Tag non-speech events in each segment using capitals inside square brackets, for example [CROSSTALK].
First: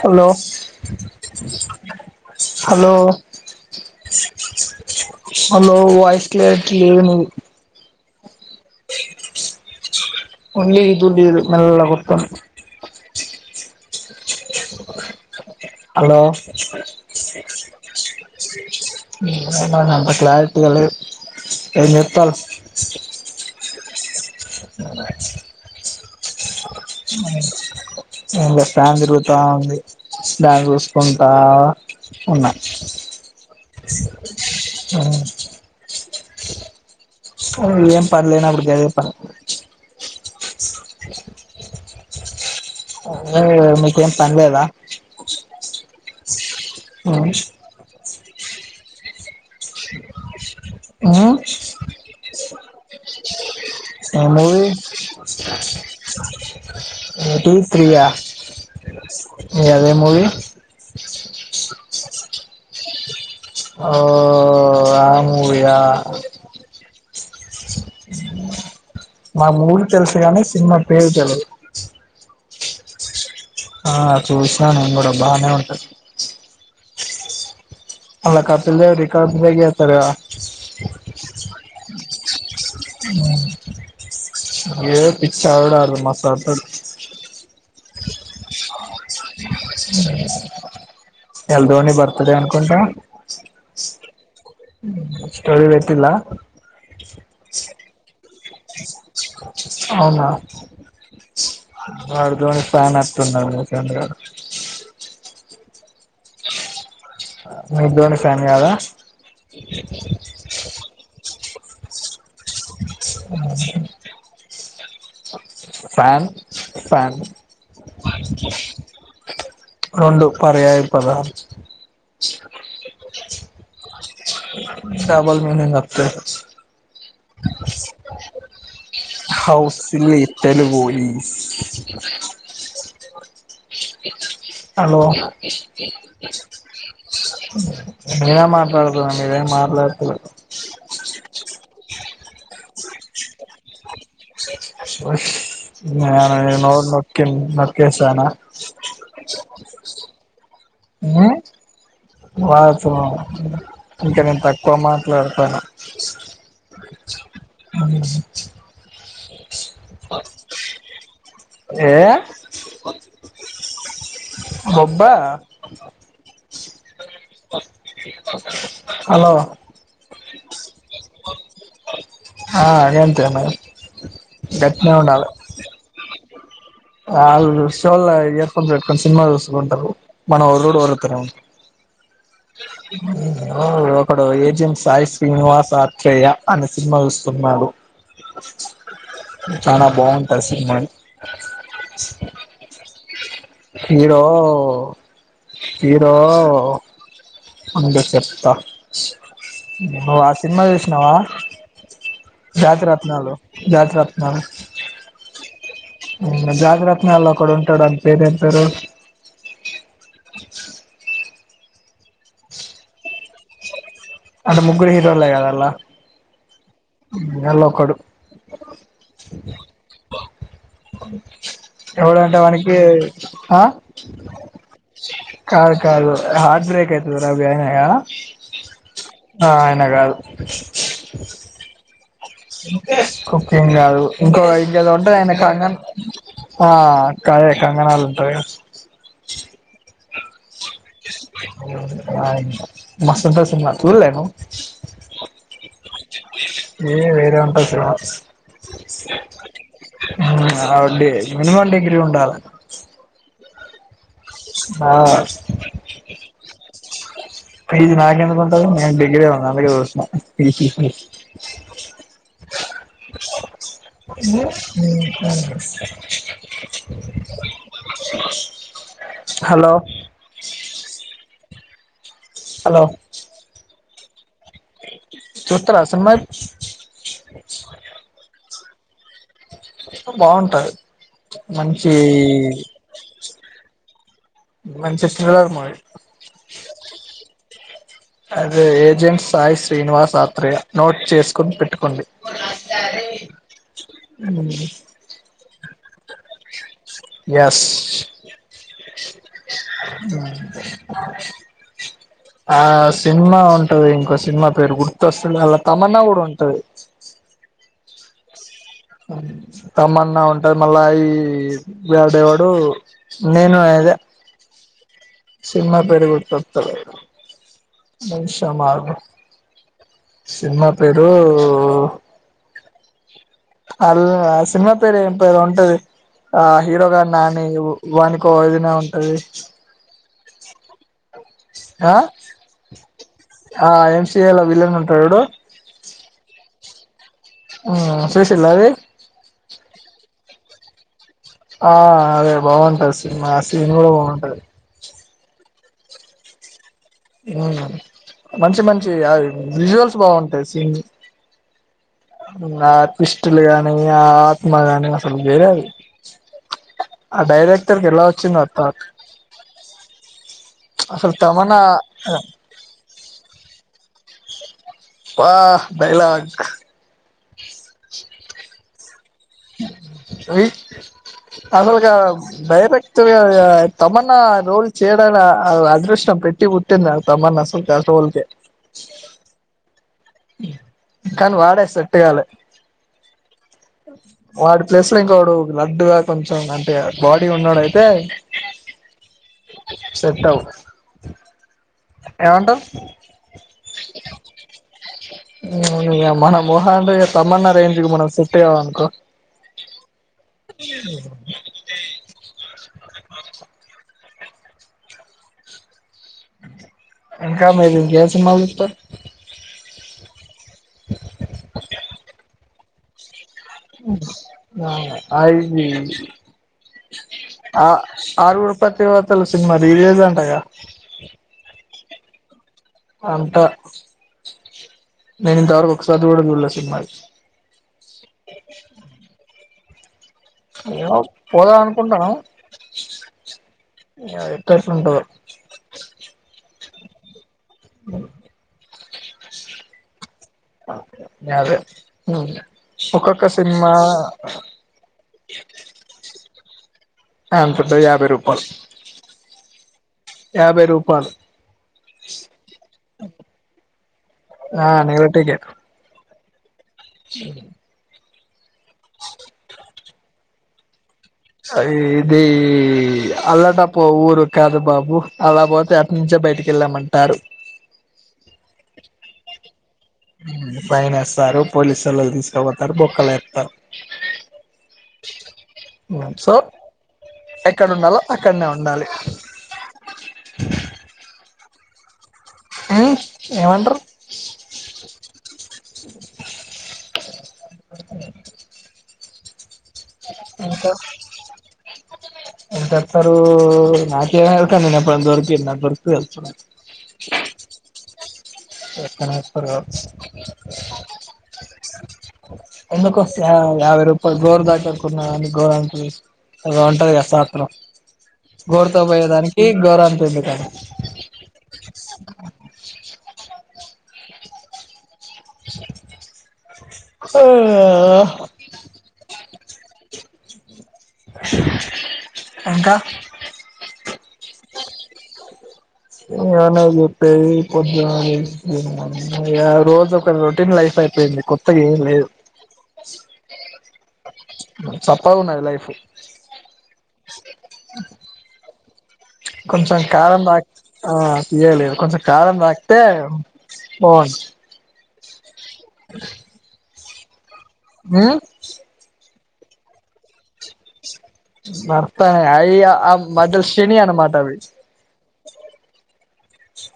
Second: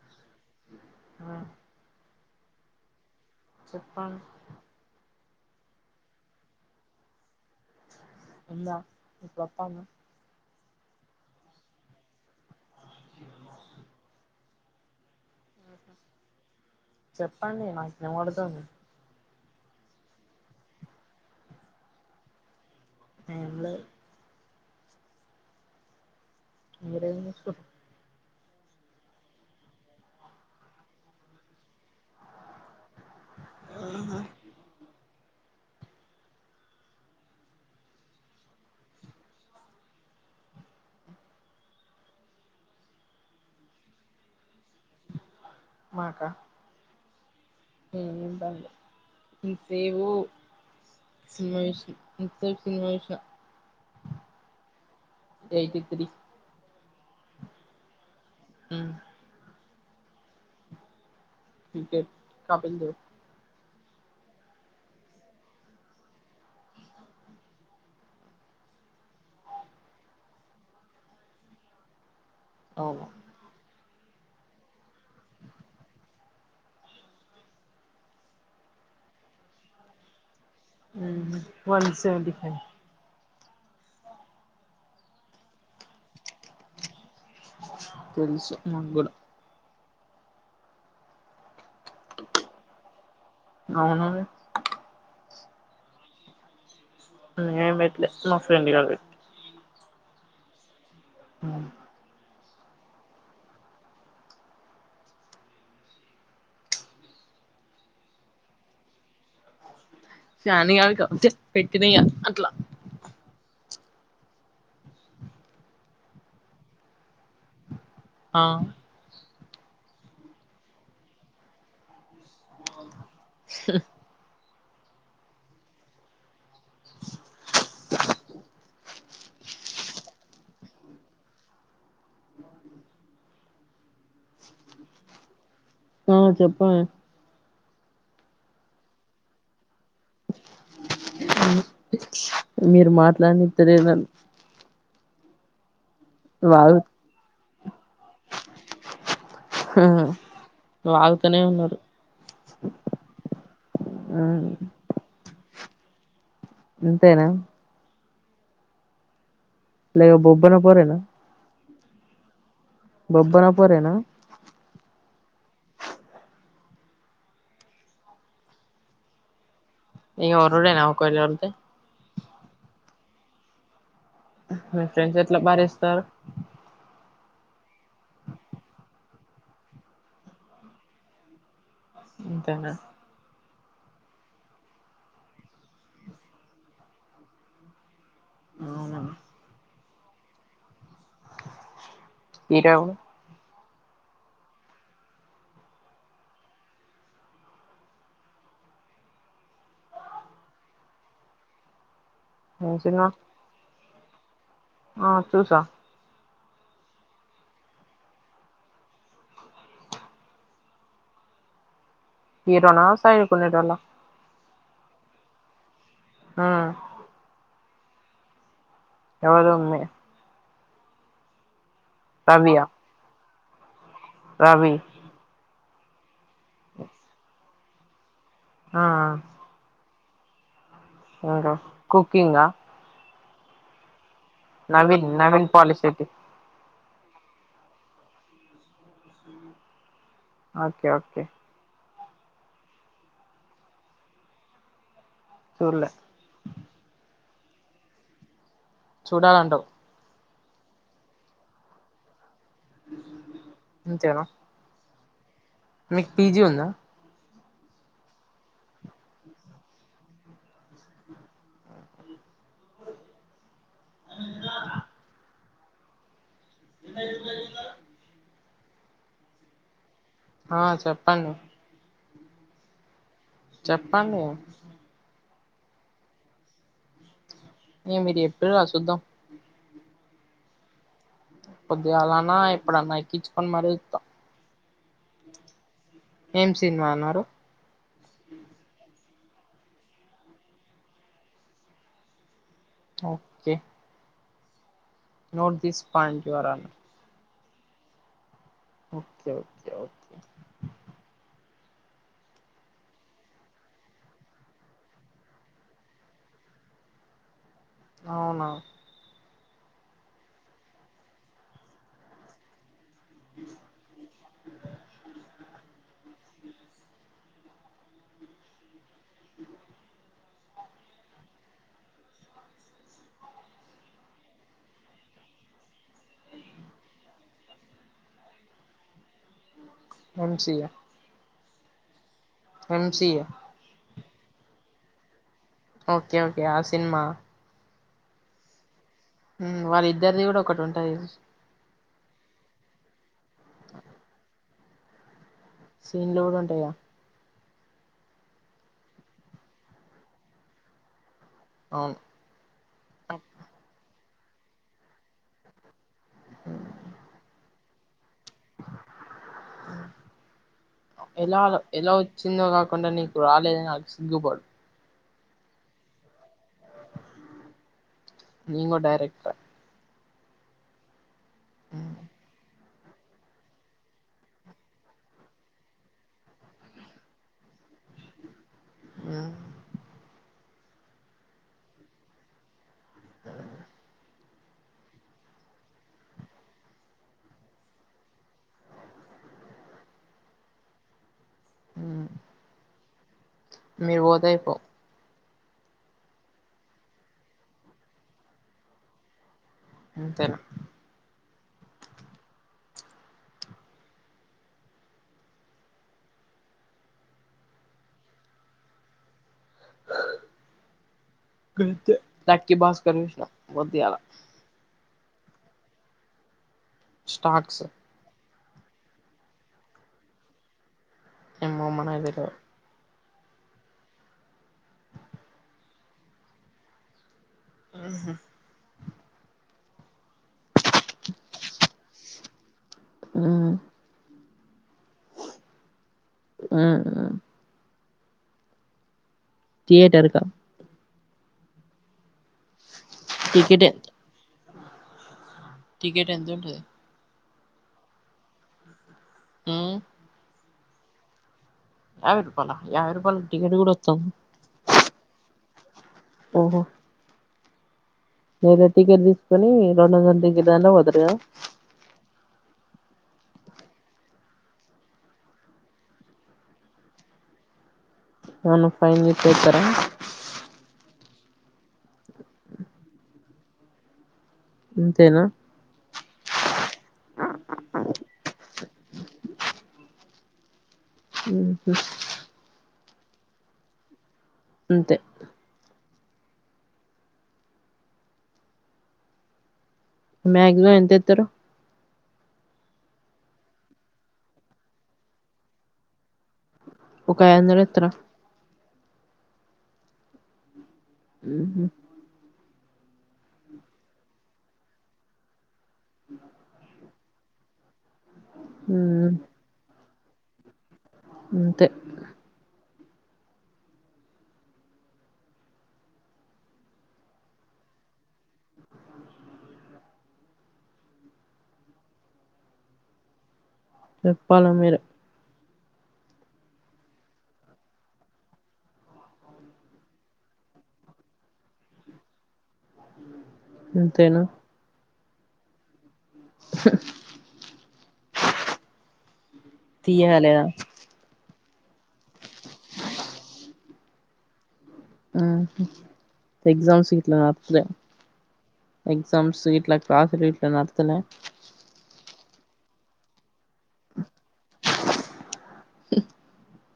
Hello! ఆ hello! చెప్పండి hello voice clarity లేదు. ఉన్న చెప్పన్న ఓన్లీ [UNINTELLIGIBLE] మెల్లగొత్త హలో! వస్తుంద్ చెప్పండి నాకు వినబడుతుంది కానీ అంత క్లారిటీగ లేద్ ఏం జేత్తాల్ హలో మనచ్ మీరేం మహేష్ చేస్తుర్రు ఇంకా ఫ్యాన్ తిరుగుతా ఉంది. ఫ్యాన్ చూసుకుంటా ఉన్నా, ఏం పని లేనప్పుడు, గదే పని అ మీకేం పనిలేదా మాకా ఆవు ఇ పండి ఇ సేవమాష [UNINTELLIGIBLE] ఇంతసేపు సినిమా చూశా ఎం మూవీ ఎయిటీ త్రీ ఏయిటీ త్రీయా ఉమ్ [UNINTELLIGIBLE] అదే మూవిీ క్రికెట్ కపిల్దేవ్ ఓహ్ ఆ మూవీయ ఆ మూవీ తెలుసు కానీ సినిమా పేరు తెల్వదు అవును ఆ చూసా నేను కూడా బానే ఉంటది. అలా కపిల్దేవరేకర్డ్ బ్రేక్ చేస్తాడు కదా వన్ సెవెంటీ ఫైవ్ ఏ పిచ్చ ఎడ మసాడు [UNINTELLIGIBLE] తెలుసు మంగూలో ఎల్లుండి నీ బర్తడే అనుకుంటా. అవును స్టోరీ పెట్టిలా నేనం పెట్టలే మా ఫ్రెండు గాడు పెట్టిండు అవునా ఆవు వాడులోని ఫ్యాన్ అట్న్నారు ముచంద్ర [UNINTELLIGIBLE] మీరు ధోని ఫ్యాన్ కాదా ఫ్యాన్ కనుక పెట్టినా ఇగ అట్లా అ ఫ్యాన్ ఫ్యాన్ ఆ రెండు పర్యాయ పదాలు చవల్ మీనే ప్పతే [UNINTELLIGIBLE] how silly Telugu is hello ఆ చెప్పండి నేనే మాట్లాడుతున్న మీరేం మాట్లాడతేలేదు మీరు మాట్లాడనిస్తాలేరు నన్ను నను నో వాగు నొ నొక్కేసనా [UNINTELLIGIBLE] హ హ్మ్మ్ [UNINTELLIGIBLE] వా ఇంకా, నేను తక్కువ మా లోపల ఇంతేనా [UNINTELLIGIBLE] లే బొబ్బన పోరేనా ఏ బొబ్బర పోరేనా ఒబ్బా హలో ఇ వరడే నావ కొంచెం ఉంటే హా అది ఏంత మా మీ ఫ్రెండ్స్ ఎట్లా భరిస్తావు వాళ్ళు షోల్లో ఇయర్ ఫోన్స్ పెట్టుకొని సినిమా చూసుకుంటరు మనం ఒర్రడు ఒర్రుతరేమో ఇంతేనా హో ఒకడు ఏజెంట్ సాయి శ్రీనివాస్ ఆత్రేయ అనే సినిమా చూస్తున్నాడు అవునా చాలా బాగుంటది సినిమా ఇడావు హీరో హీరో ఉండు చెప్తా ఓ ఆ సినిమా చేసినావా ఏం సినిమా జాతరత్నాలు జాతరత్న ఆ చూసా ఉ జాతిరత్నాల్లో ఒకడుంటాడు అని పేరు ఏం పేరు హీరో నా సైడ్ కి ఉండేటోళ్ల అంటే ముగ్గురు హీరోలే కదా అలా ఆ గలా ఒకడు ఎవరు ఉమ్మీ ఎవడంటే రవియా వానికి ఆ Ravi car car heart break అయితద రా యాడ ఆ ఎవరు కుకింగా కుకింగ్ కాదు ఇంకో ఇంకేదో నవీన్ ఉంటాయి ఆయన నవీన్ కాంగ పాలిశెట్టి హా కా కంగనాలు ఉంటది కదా ఉ మస్తు ఉంటది సినిమా చూడలేను చూలే ఏ వేరే ఉంటది సినిమా చూడాలంటావు ఆవడి మినిమం డిగ్రీ ఉండాల ఇంతేనా ఆ మీకు పీజీ ఉందా పీజీ నాకెందుకు ఉంటది నేను డిగ్రీ వాడిని అందుకె చూస్తున్న [UNINTELLIGIBLE] ఏంది [UNINTELLIGIBLE] [UNINTELLIGIBLE] హలో ఆ చెప్పండి హలో చెప్పండి చూత్తరా సినిమలు ఇగ మీరు చెప్పిండ్రు గా చూద్దాం బాగుంటది మంచి పొద్దుగలన్న ఎప్పుడన్న ఎక్కించుకొని మరి చూస్తా మంచి థ్రిల్లర్ మూవీ ఏం సినిమా అన్నారు అదే ఏజెంట్ సాయి శ్రీనివాస్ ఆత్రేయ నోట్ చేసుకోని పెట్టుకోండి okay um note this point your honour yes okay okay okay ఆ సినిమా ఉంటది ఇంకో సినిమా పేరు గుర్తొస్తుంది అలా తమన్నా కూడా ఉంటది అవున తమన్నా ఉంటాది మళ్ళా ఈ వేడేవాడు నేను అదే సినిమా పేరు గుర్తోత్తలేదు ఒక నిమిశం అగు సినిమా పేరు అ ఆ సినిమా పేరు ఏం పేరో ఉంటది ఆ హీరోగాడ్ నాని వాని కోదిన ఉంటది అంచిగ ఆ ఎంసీఏ ఆ ఎంసిఏలా విలన్ అంటాడు చూడు ఓకే ఓకే ఆ సినిమా ఆ సూసిళ్ళ అది మ్ వాళ్ళ ఇద్దరిది కూడా ఒకటి ఉంటది ఆ అదే బాగుంటది సినిమా ఆ సీన్ కూడా బాగుంటది సీన్ లు కూడా ఉంటాయా అవును మంచి మంచి అవి విజువల్స్ బాగుంటాయి సీన్ అవును ఆ ట్వీస్టులు గానీ ఆ ఆత్మగాని ఆసలు వేరే అది ఆ డైరెక్టర్కి ఎలా వచ్చిందో ఆ థౌట్ అసలు ఎలా తమన్నా ఎలా వచ్చిందో కాకుండా నీక్ రాలేద్ నాక్ సిగ్గుపడ్ ఆ డైలాగ్ నిన్ కూడ్ డైరెక్టర్ ఏయ్ అసల్ గా డైరెక్ట్ చేయాలా తమన్నా రోల్ చేయడానికి అదృష్టం పెట్టి పుట్టింది అ తమన్న అసల్కి ఆ రోల్కి మ్ కానీ వాడే సేట్టుగాలే వాడి ప్లేస్ లో ఇంకోకడు లడ్డుగా కొంచెం అంటే బాడీ ఉన్నోడయితే సేట్టవ్ ఎమంటవ్ మీరు పోతే అయిపోవు మ మొహం అంటే తమన్నా రేంజ్ కు మనం సేట్టుకామనుకో అంతేనా ఇంకా మీరింకేమి సినిమాలు చూస్తారు గంతే లక్కీ భాస్కర్ చూసిన వద్దు ఇయాల మ్మ్ అవునా అది స్టాక్స్ ఆ ఆరుగురు పతివ్రతలు సినిమా రీ రిలీజ్ అంటగా ఏమోమ్మ నాకు తెలిదు అంటా నేను ఇంతవరకు ఒకసారి కూడా చూడలే సినిమాని ఆహా ఏమో పోదాం అనుకుంటాను ఉమ్ అది ఎతేరిసి ఉంటాదో ఉమ్ థియేటర్ కా అదే ఆ ఒక్కొక్క టికెట్ సినిమా ఎంత టికెట్ ఎంతుంటది యంతుంటాది యాభై రూపాల్ అహ్ యాభై రూపాలు యాబై రూపాయలా యాభై రూపాయలకి టికెట్ కూడా వచద్దా ఆ ఓహో ఉమ్ వేరే టికెట్ తీసుకునీ రెండు గంటల టికెట్ దాంట్లోనే పోతారు కదా అది ఇది అల్లటప్ప ఊరు కాదు బాబు అలాపోతే నుంచే బయటికి ఎళ్ళామంటారు ఏమన్నా ఫైన్ గిట్ట ఎత్తారా ఉమ్ ఫైన్ ఎస్తారు పోలీసోళ్ళోళ్లు తీసుకపోతారు బొక్కల్లో ఎత్తారు అంతేనా ఉమ్ సో ఎక్కడ ఉండాలో అక్కడ్నే ఉండాలి మ్మ్ఉహ్మ్ ఏ ఏమంటారు అంతే [INAUDIBLE] మాక్సిమం ఎంతేత్తరు ఎంతేస్తారు నాకేమీ ఎరుక నేను ఎప్పుడన్నా దొరికిన్న దొరికితే తెలుస్తది ఒక ఐదు వందలు ఎత్తరా ఎక్కువనే ఏస్తారు కావచ్చు మ్మ్ఉమ్మ్ ఎందుకు యా యాభై రూపాల్ గోరు దాటకున్నా గోరం చేస్ ఏదో ఉంటది కదా శాస్రం గోరుతో ఉమ్ పోయేదానికి గోరంత ఎందుకని అంతే ఆ ఇంకా చెప్పాలా మీరే [INAUDIBLE] ఏమున్నాయి చెప్పేవి పొద్దున లేసి ఇగ రోజు ఒక రొటీన్ లైఫ్ అయి పోయింది కొత్తగా ఏం లేదు అంతేనా చప్పగా ఉన్నది లైఫ్, [INAUDIBLE] కొంచం కారం రా తీయాలేదా బట్ ఆ లే లేదు కొంచంకారం ఆక్తేను బాగున్ను. ఉహు అ [INAUDIBLE] ఎగ్జామ్స్ సిట్లు మారాస్తలే, మేను హు ఎగ్జామ్స్ వీట్లా క్లాస్లు వీట్లో నడుస్తున్నాయి. భర్తనే అయి ఆ మదల్ శనిఅన మతావి.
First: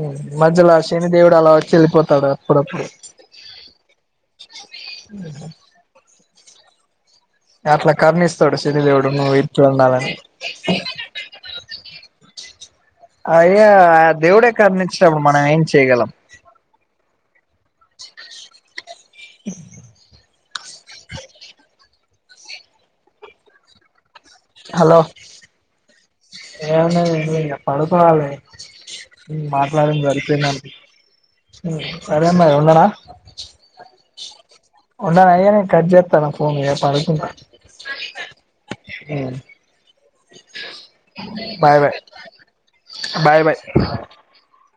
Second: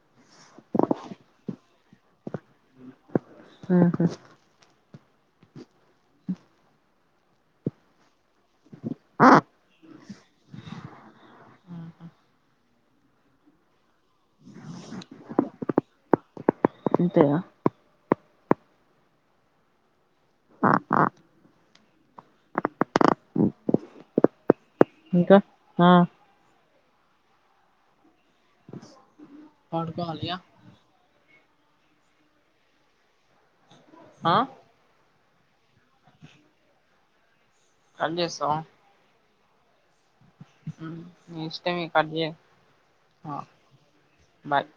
ఉ మధ్యలోఅ శని దేవుడు అలా వచ్చి వెళ్ళిపోతాడు అప్పుడప్పుడు, ఉహు [INAUDIBLE] అట్లా కరణిస్తాడు శని దేవుడు నువ్వు ఇర్చ ఉండాలని. అయ్యా దేవుడే కరణించినప్పుడు మనం ఏం చేయగలం. అంతేనా అ [INAUDIBLE] హలో ఇంకా ఆ ఏమున్నది ఏమిలేదు ఇక చెప్పాలి ఇగ పడుకోవాలి. మాట్లాడింది పడుకోవాలిగా సరిపోయిందనిక. ఆ ఉందన ఈగ నేను కట్ చేస్తున ఫోన్ పడుకుంట. కట్ చేస్తావా. హే ఆమ్ నీ ఇష్ట బాయ్ బాయ్ మీకట్ చేయ బాయ్ బాయ్ బాయ్